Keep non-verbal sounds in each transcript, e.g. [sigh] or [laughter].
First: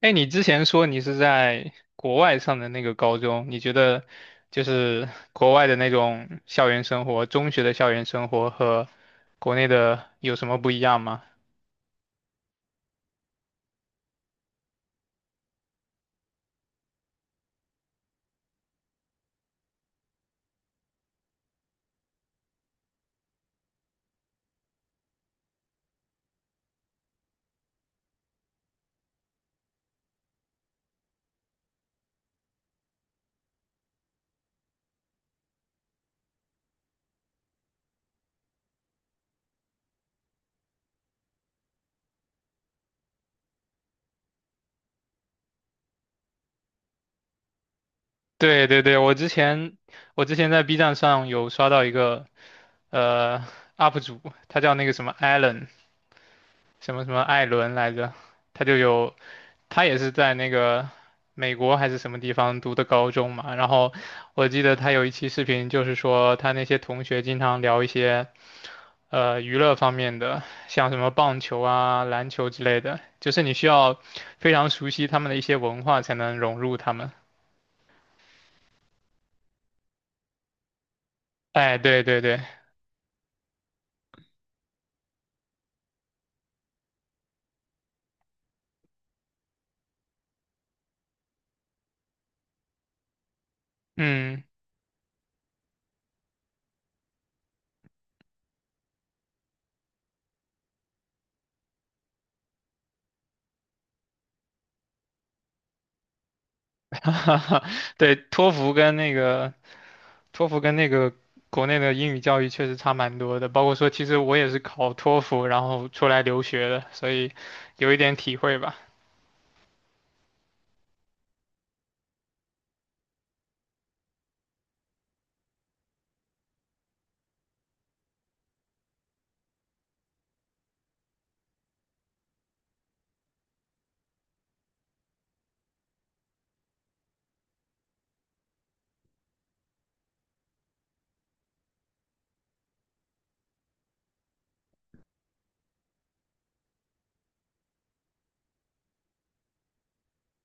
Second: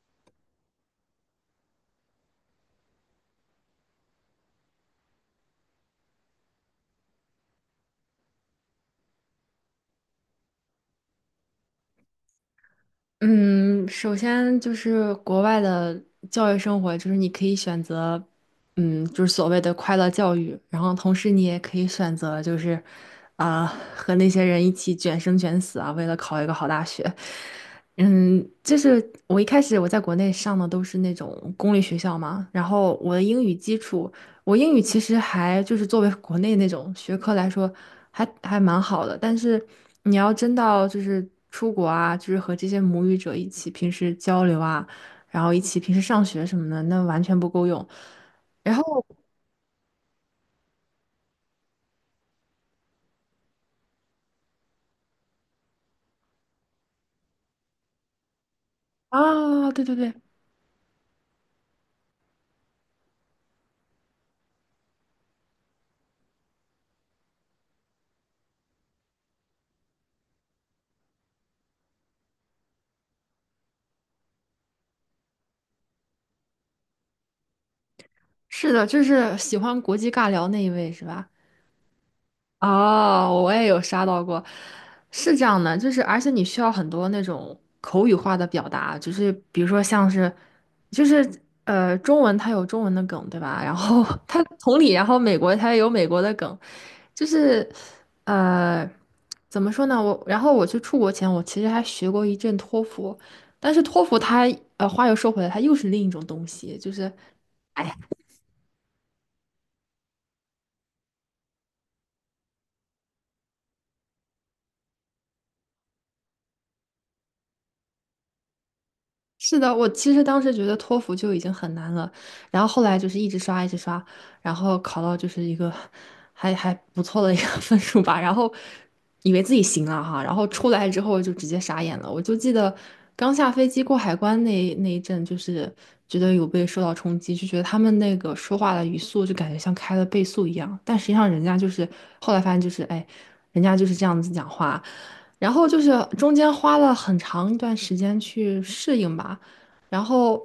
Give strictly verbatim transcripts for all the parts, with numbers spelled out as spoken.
哎，你之前说你是在国外上的那个高中，你觉得就是国外的那种校园生活，中学的校园生活和国内的有什么不一样吗？嗯，首先就是国外的教育生活，就是你可以选择，嗯，就是所谓的快乐教育，然后同时你也可以选择，就是啊、和那些人一起卷生卷死啊，为了考一个好大学。嗯，就是我一开始我在国内上的都是那种公立学校嘛，然后我的英语基础。我英语其实还就是作为国内那种学科来说还，还蛮好的。但是你要真到就是出国啊，就是和这些母语者一起平时交流啊，然后一起平时上学什么的，那完全不够用。对然对后对，我之前我之前在 B 站上有刷到一个呃 U P 主，他叫那个什么 Allen，什么什么艾伦来着，他就有，啊，他对对也是对，在那个美国还是什么地方读的高中嘛。然后我记得他有一期视频，就是说他那些同学经常聊一些呃娱乐方面的，像什么棒球啊、篮球之类的，就是你需要非常熟悉他们的一些文化才能融入他们。是的，就是喜欢国际尬聊那一位是吧？哎，对对对，哦，我也有刷到过，是这样的，就是而且你需要很多那种口语化的表达，就是比如说像是，就是呃，中文它有中文的梗，对吧？然后 [laughs] 它嗯，同理，然后美国它也有美国的梗，就是呃，怎么说呢？我然后我去出国前，我其实还学过一阵托福，但是托福它呃，话又说回来，它又是另一种东西，就是。哎 [laughs] 对，托福跟那个托福跟那个国内的英语教育确实差蛮多的，包括说其实我也是考托福，然后出来留学的，所以有一点体会吧。是的，我其实当时觉得托福就已经很难了，然后后来就是一直刷，一直刷，然后考到就是一个还还不错的一个 [laughs] 分数吧，然后以为自己行了哈，然后出来之后就直接傻眼了。我就记得刚下飞机过海关那那一阵，就是觉得有被受到冲击，就觉得他们那个说话的语速就感觉像开了倍速一样，但实际上人家就是后来发现就是哎，人家就是这样子讲话。然后就是中间花了很长一段时间去适应吧，然后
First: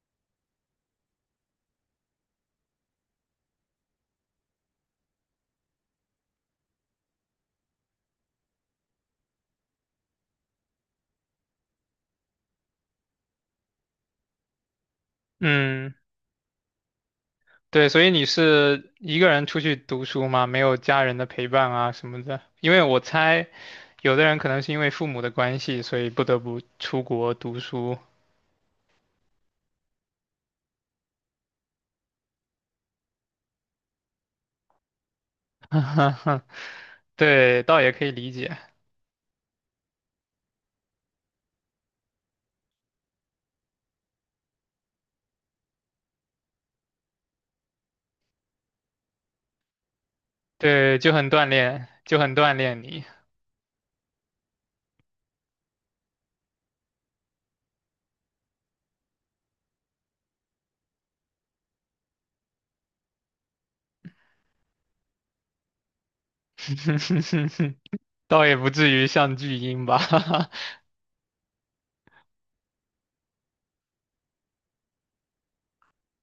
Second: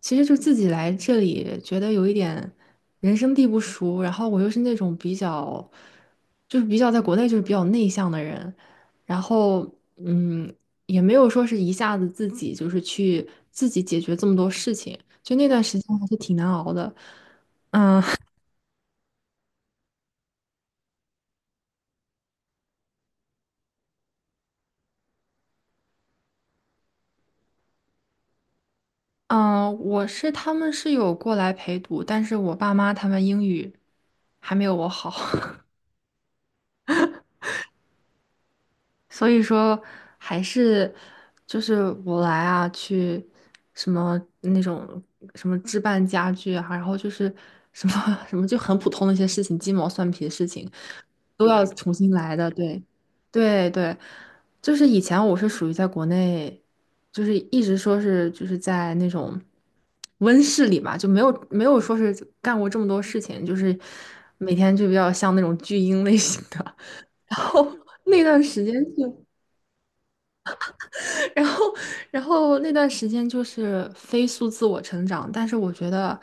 其实就自己来这里觉得有一点人生地不熟，然后我又是那种比较就是比较在国内就是比较内向的人，然后嗯也没有说是一下子自己就是去自己解决这么多事情，就那段时嗯，间还是挺难熬的。对，所以你是一个人出去读书吗？没有家人的陪伴啊什么的？因为我猜，有的人可能是因为父母的关系，所以不得不出国读书。嗯，我是他们是有过来陪读，但是我爸妈他们英语还没有我好。[laughs] 对，倒也可以理解。所以说还是就是我来啊，去什么那种什么置办家具啊，然后就是什么 [laughs] 什么就很普通的一些事情，鸡毛蒜皮的事情对，就很锻都要炼，重新就很来的。锻炼对，你，对对，就是以前我是属于在国内，就是一直说是就是在那种温室里嘛，就没有没有说是干过这么多事情，就是每天就比较像那种巨婴类型的。[laughs] 然后 [laughs] 那段倒也时不间至于是，像巨婴吧。[laughs] 然后，然后那段时间就是飞速自我成长，但是我觉得，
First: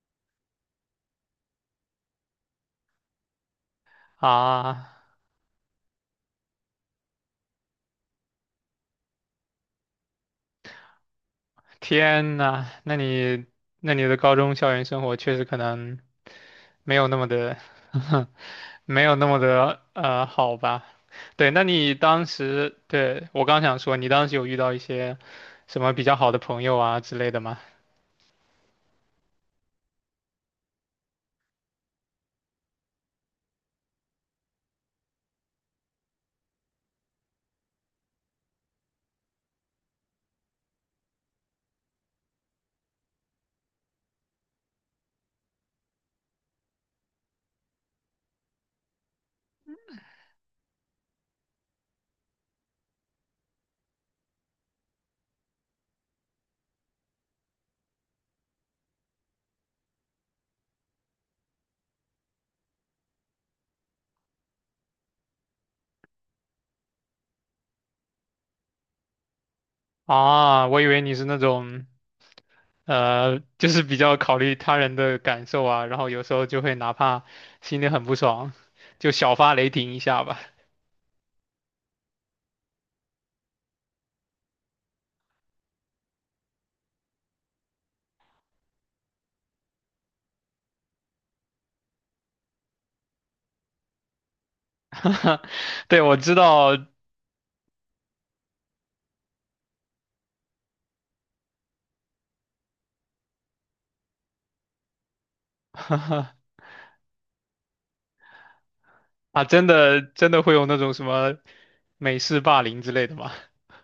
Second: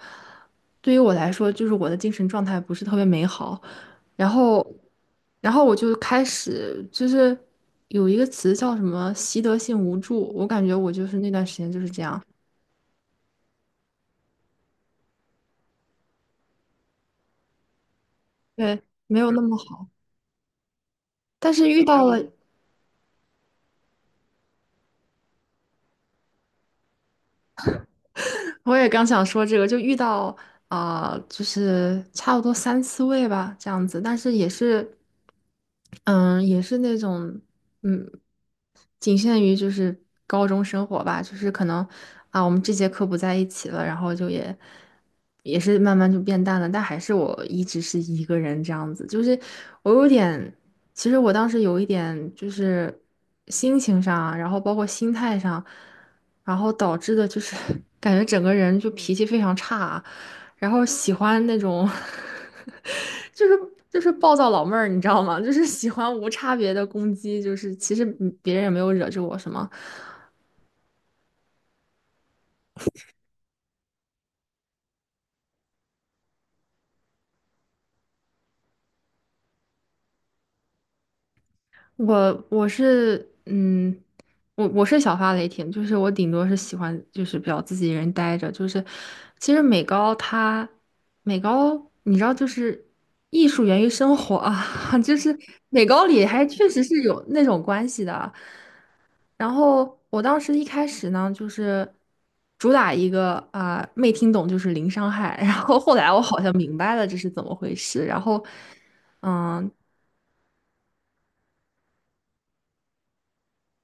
对于我来说，就是我的精神状态不是特别美好。然后，啊，然后我就开始就是有一个词叫什么习得性无助，我感觉我就是那段时间就是这样，天呐，那你那你的高中校园生活确实可能没有那么的，[laughs] 对，没有没那有么那么的好。呃好吧？对，但那是遇你到了，当时，对，我刚想说，你当时有遇到一些什么比较好的朋友啊之类的吗？[laughs] 我也刚想说这个，就遇到啊、就是差不多三四位吧，这样子，但是也是。嗯，也是那种，嗯，仅限于就是高中生活吧，就是可能啊，我们这节课不在一起了，然后就也也是慢慢就变淡了，但还是我一直是一个人这样子，就是我有点，其实我当时有一点就是心情上啊然后包括心态上，然后导致的就是 [laughs] 感觉整个人就脾气非常差啊然后喜欢那种 [laughs] 就是就是暴躁老妹儿，你知道吗？就是喜欢无差别的攻击，就是其实嗯别人也没有惹着我什么，啊，我以为你是那种呃，就是比较考虑他人的感受啊，然后有时候就会哪怕心里很不爽，就小发雷霆一下吧。我我是嗯，我我是小发雷霆，就是我顶多是喜欢就是比较自己一人待着，就是其实美高它美高你知道就是艺术源于生活啊，[laughs] 就是 [laughs] 美对，高我里知还确道，实是有那种关系的。然后我当时一开始呢，就是主打一个啊、没听懂就是零伤害，[laughs] 然后后来我好 [laughs] 像明白了这是怎么回事，然后啊，真嗯、的真的会有那种什么美式霸凌之类的吗？[laughs]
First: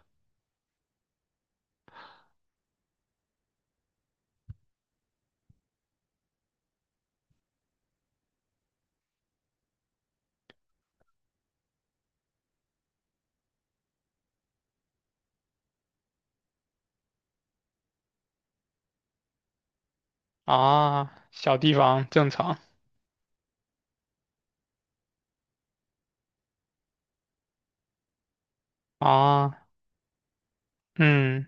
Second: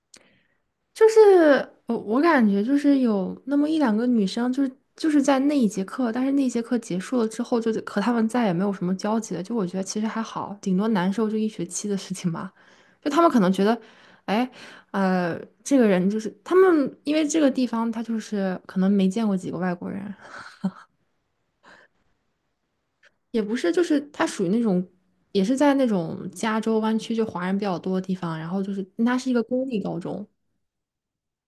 就是我我感觉就是有那么一两个女生，就是就是在那一节课，但是那一节课结束了之后，就和他们再也没有什么交集了。就我觉得其实还好，顶多难受就一学期的事情吧。就他们可能觉得，哎，呃，这个人就是他们，因为这个地方他就是可能没见过几个外国人，啊，小地方正常也不是，就是他属于那种。也是在那种加州湾区，就华人比较多的地方，然后就是它是一个啊，公立高中，嗯，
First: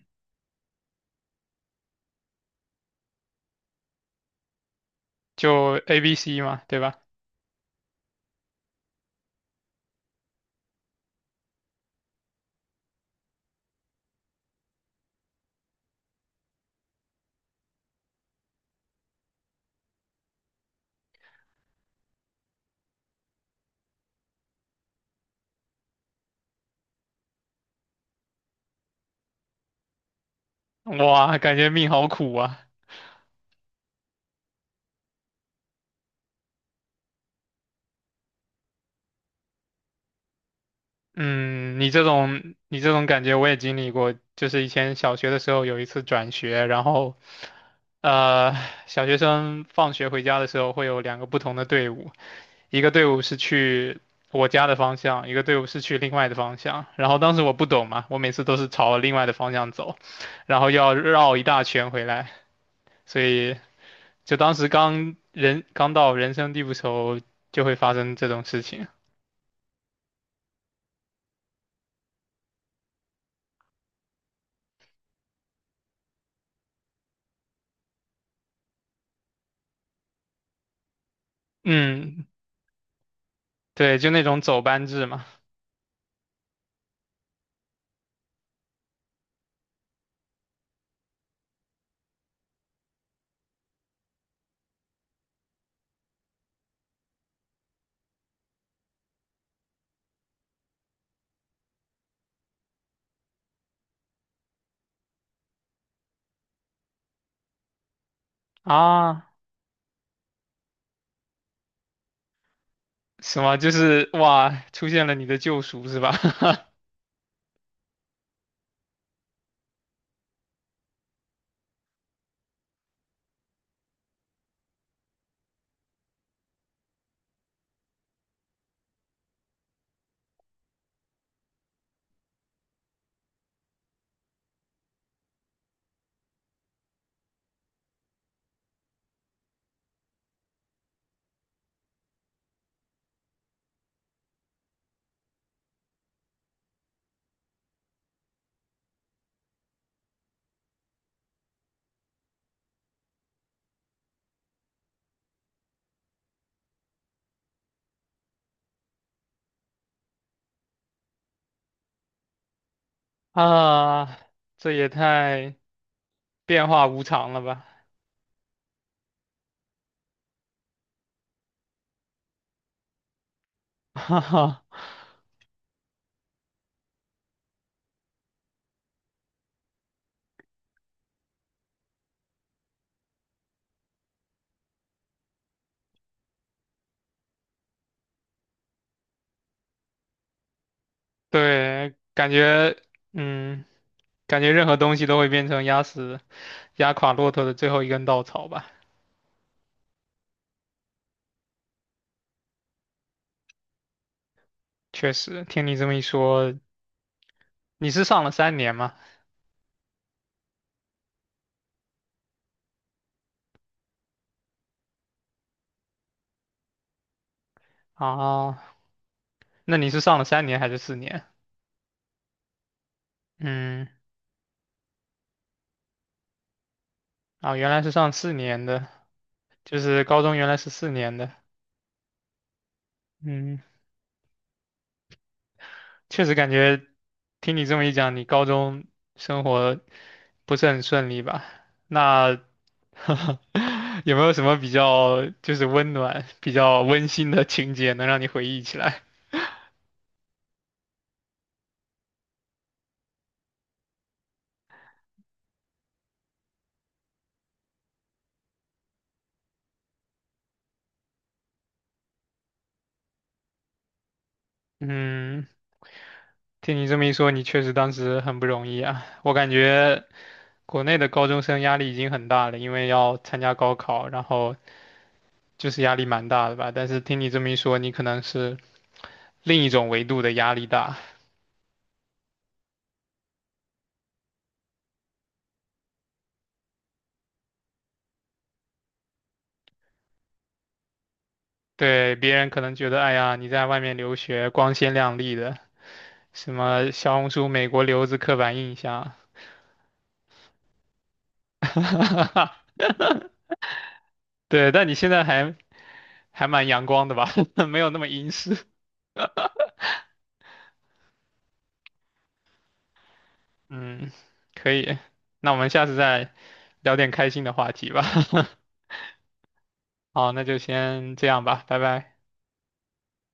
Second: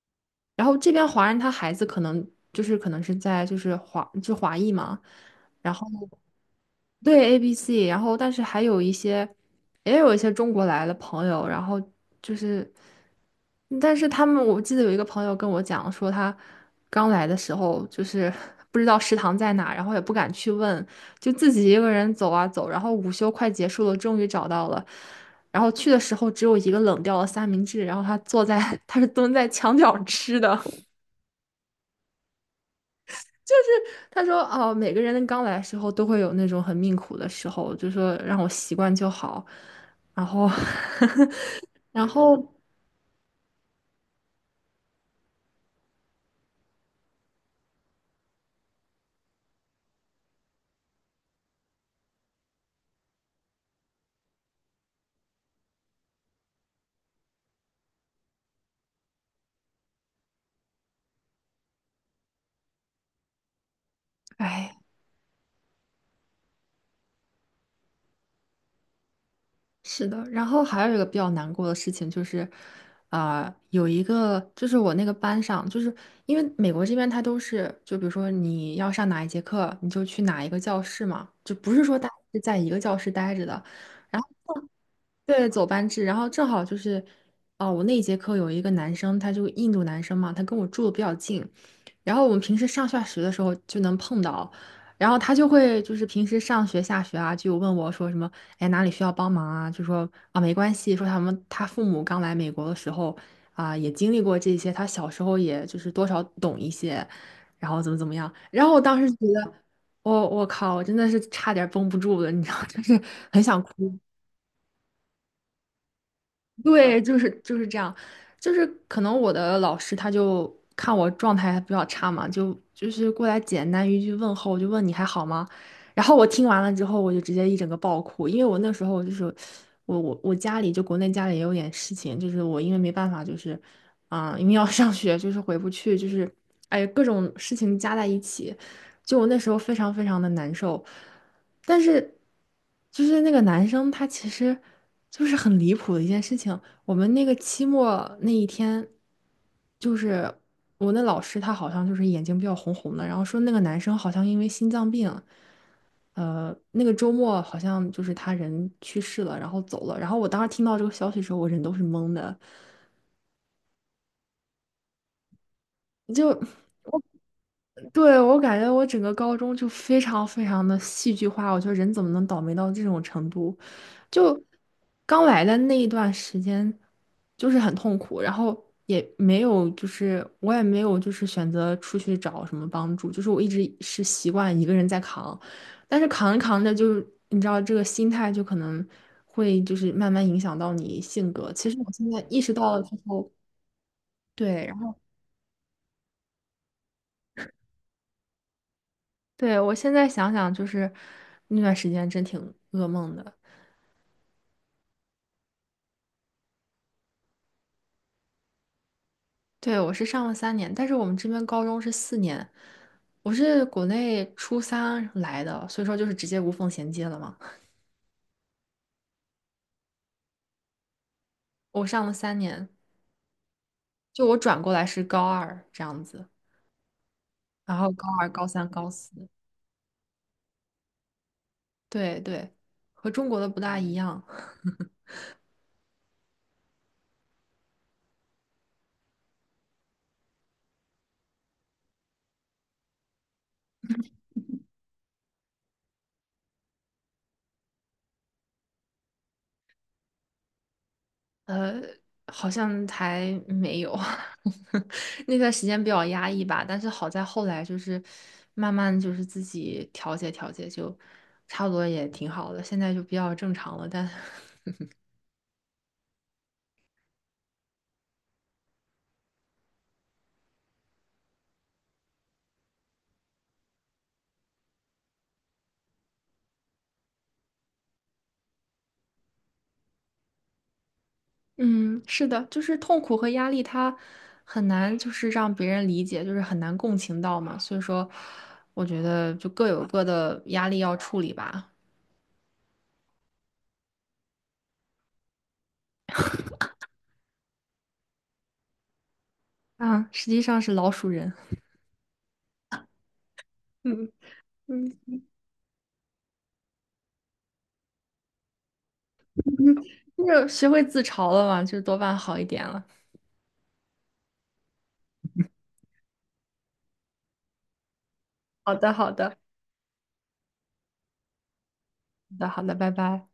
然后这边华人他孩子可能就是可能是在就是华就华裔嘛，然就 后 A B C 嘛，对吧？对 A B C，然后但是还有一些也有一些中国来的朋友，然后就是但是他们我记得有一个朋友跟我讲说他刚来的时候就是 [laughs] 不知道食堂在哪，然后也不敢去问，就自己一个人走啊走，然后午休快结束了，终于找到了。然后去的时候只有一个冷掉的三明治，然后他坐在，[laughs] 他是蹲在墙角吃的。哇，感觉命好苦啊。他说：“哦，每个人刚来的时候都会有那种很命苦的时候，就说让我习惯就好。然后，[laughs] 嗯，你这然后，种你这种感觉我也经历过，就是以前小学的时候有一次转学，然后呃，小学生放学回家的时候会有两个不同的队伍，一个队伍是去我家的方向，一个队伍是去另外的方向。然后当时我不懂嘛，我每次都是朝另外的方向走，然后要绕一大圈回来，所以就当时哎，刚人刚到人生地不熟，就会发生这种事情。是的。然后还有一个比较难过的事情就是，啊、有一个就是我那个班上，就是因为美国这边他都是，就比如说你要上哪一节课，你就去哪一个教室嘛，就不是说大家嗯，是在一个教室待着的。对，就然那后。”种走班制嘛。对，走班制，然后正好就是，哦，我那一节课有一个男生，他就印度男生嘛，他跟我住的比较近，然后我们平时上下学的时候就能碰到，然后他就会就是平时上学下学啊，就问我说什么，哎，哪里需要帮忙啊？就说啊，没关系，说他们他父母刚来美国的时候啊，也经历过这些，他小时候也就是多少懂一些，然后怎么怎么样，然后我当时啊，觉得，我、我靠，我真的是差点绷不住了，你知道，就是什很么？想就哭。是哇，出现了你的救赎是吧？对，就是就是这样，就是可能我的老师他就看我状态比较差嘛，就就是过来简单一句问候，就问你还好吗？然后我听完了之后，我就直接一整个爆哭，因为我那时候就是我我我家里就国内家里也有点事情，就是我因为没办法就是啊、因为要上学就是回不去，就是哎各种事情加在一起，就我那时候非常非常的难受。但是就是那个男生他其实就是很离谱的一件事情。我们那个期末那一天，就是我那老师他好像就是眼睛比较红红的，然后说那个男生好像因为心脏病，呃，那个周末好像就是他人去世了，然后走了。然后我当时听到这个消息的时候，我人都是懵的。[laughs] 啊，这也太就。变化无常了吧！对，我感觉我整个高中就非常非常的戏剧化，我觉得人怎么能倒霉到这种程度？[laughs] 哈就哈。刚来的那一段时间，就是很痛苦，然后也没有，就是我也没有，就是选择出去找什么帮助，就是我一直是习惯一个人在扛，但是扛着扛着就，你知道这个心态就可能会就是慢慢影响到你性格。其实我对，现在感意识到觉，了之后，嗯，感觉任对。何东西都会变成压死、压垮骆驼的最后一根稻草吧。对，我现在想想，就是那段时间真挺噩梦的。确实，听你这么一说，你是上了三年吗？对，我是上了三年，但是我们这边高中是四年，我是国内初三来的，所以说就是直接无缝衔接了嘛。啊，那你是上了三年还是四年？我上了三年，嗯，就我转过来是高二这样子，啊，原然来是后高上二、四高年三、的，高四，就是高中原来是四年的。对对，和中国的不嗯。大一样。确实感觉听你这么一讲，你高中生活不是很顺利吧？那 [laughs] 有没有什么比较就是温暖、比较温馨的情节能让你回忆起来？好像还没有，[laughs] 那段时间比较压抑吧。但是好在后来就是慢慢就是自己调节调节，就差不多也挺好的。现在就比较正常了。但 嗯，听你这么一说，你确实当时很不容易啊。我感觉国内的高中生压力已经很大了，因为要参加高考，然后就是压力蛮大的吧。但是听你这么一说，你可能是另一种维度的压力大。[laughs] 嗯，是的，就是痛苦和压力，它很难就是让别人理解，就是很难共情到嘛。所以说，我觉得就各有各的压力要处理吧。对，别人可能觉得，哎呀，你在外面留学光鲜亮丽的，什么小红书美国留子刻板印象，啊，实际上是老鼠人。[laughs] 嗯对，但嗯，你现在还还蛮阳光的吧，[laughs] 没有那么阴湿。就学会自嘲了嘛，就多半好一点了。嗯，可以，那我们下次再聊点开心的话题吧。好的，好的。[laughs] 好，那就先这样吧，拜拜。好的，好的，拜拜。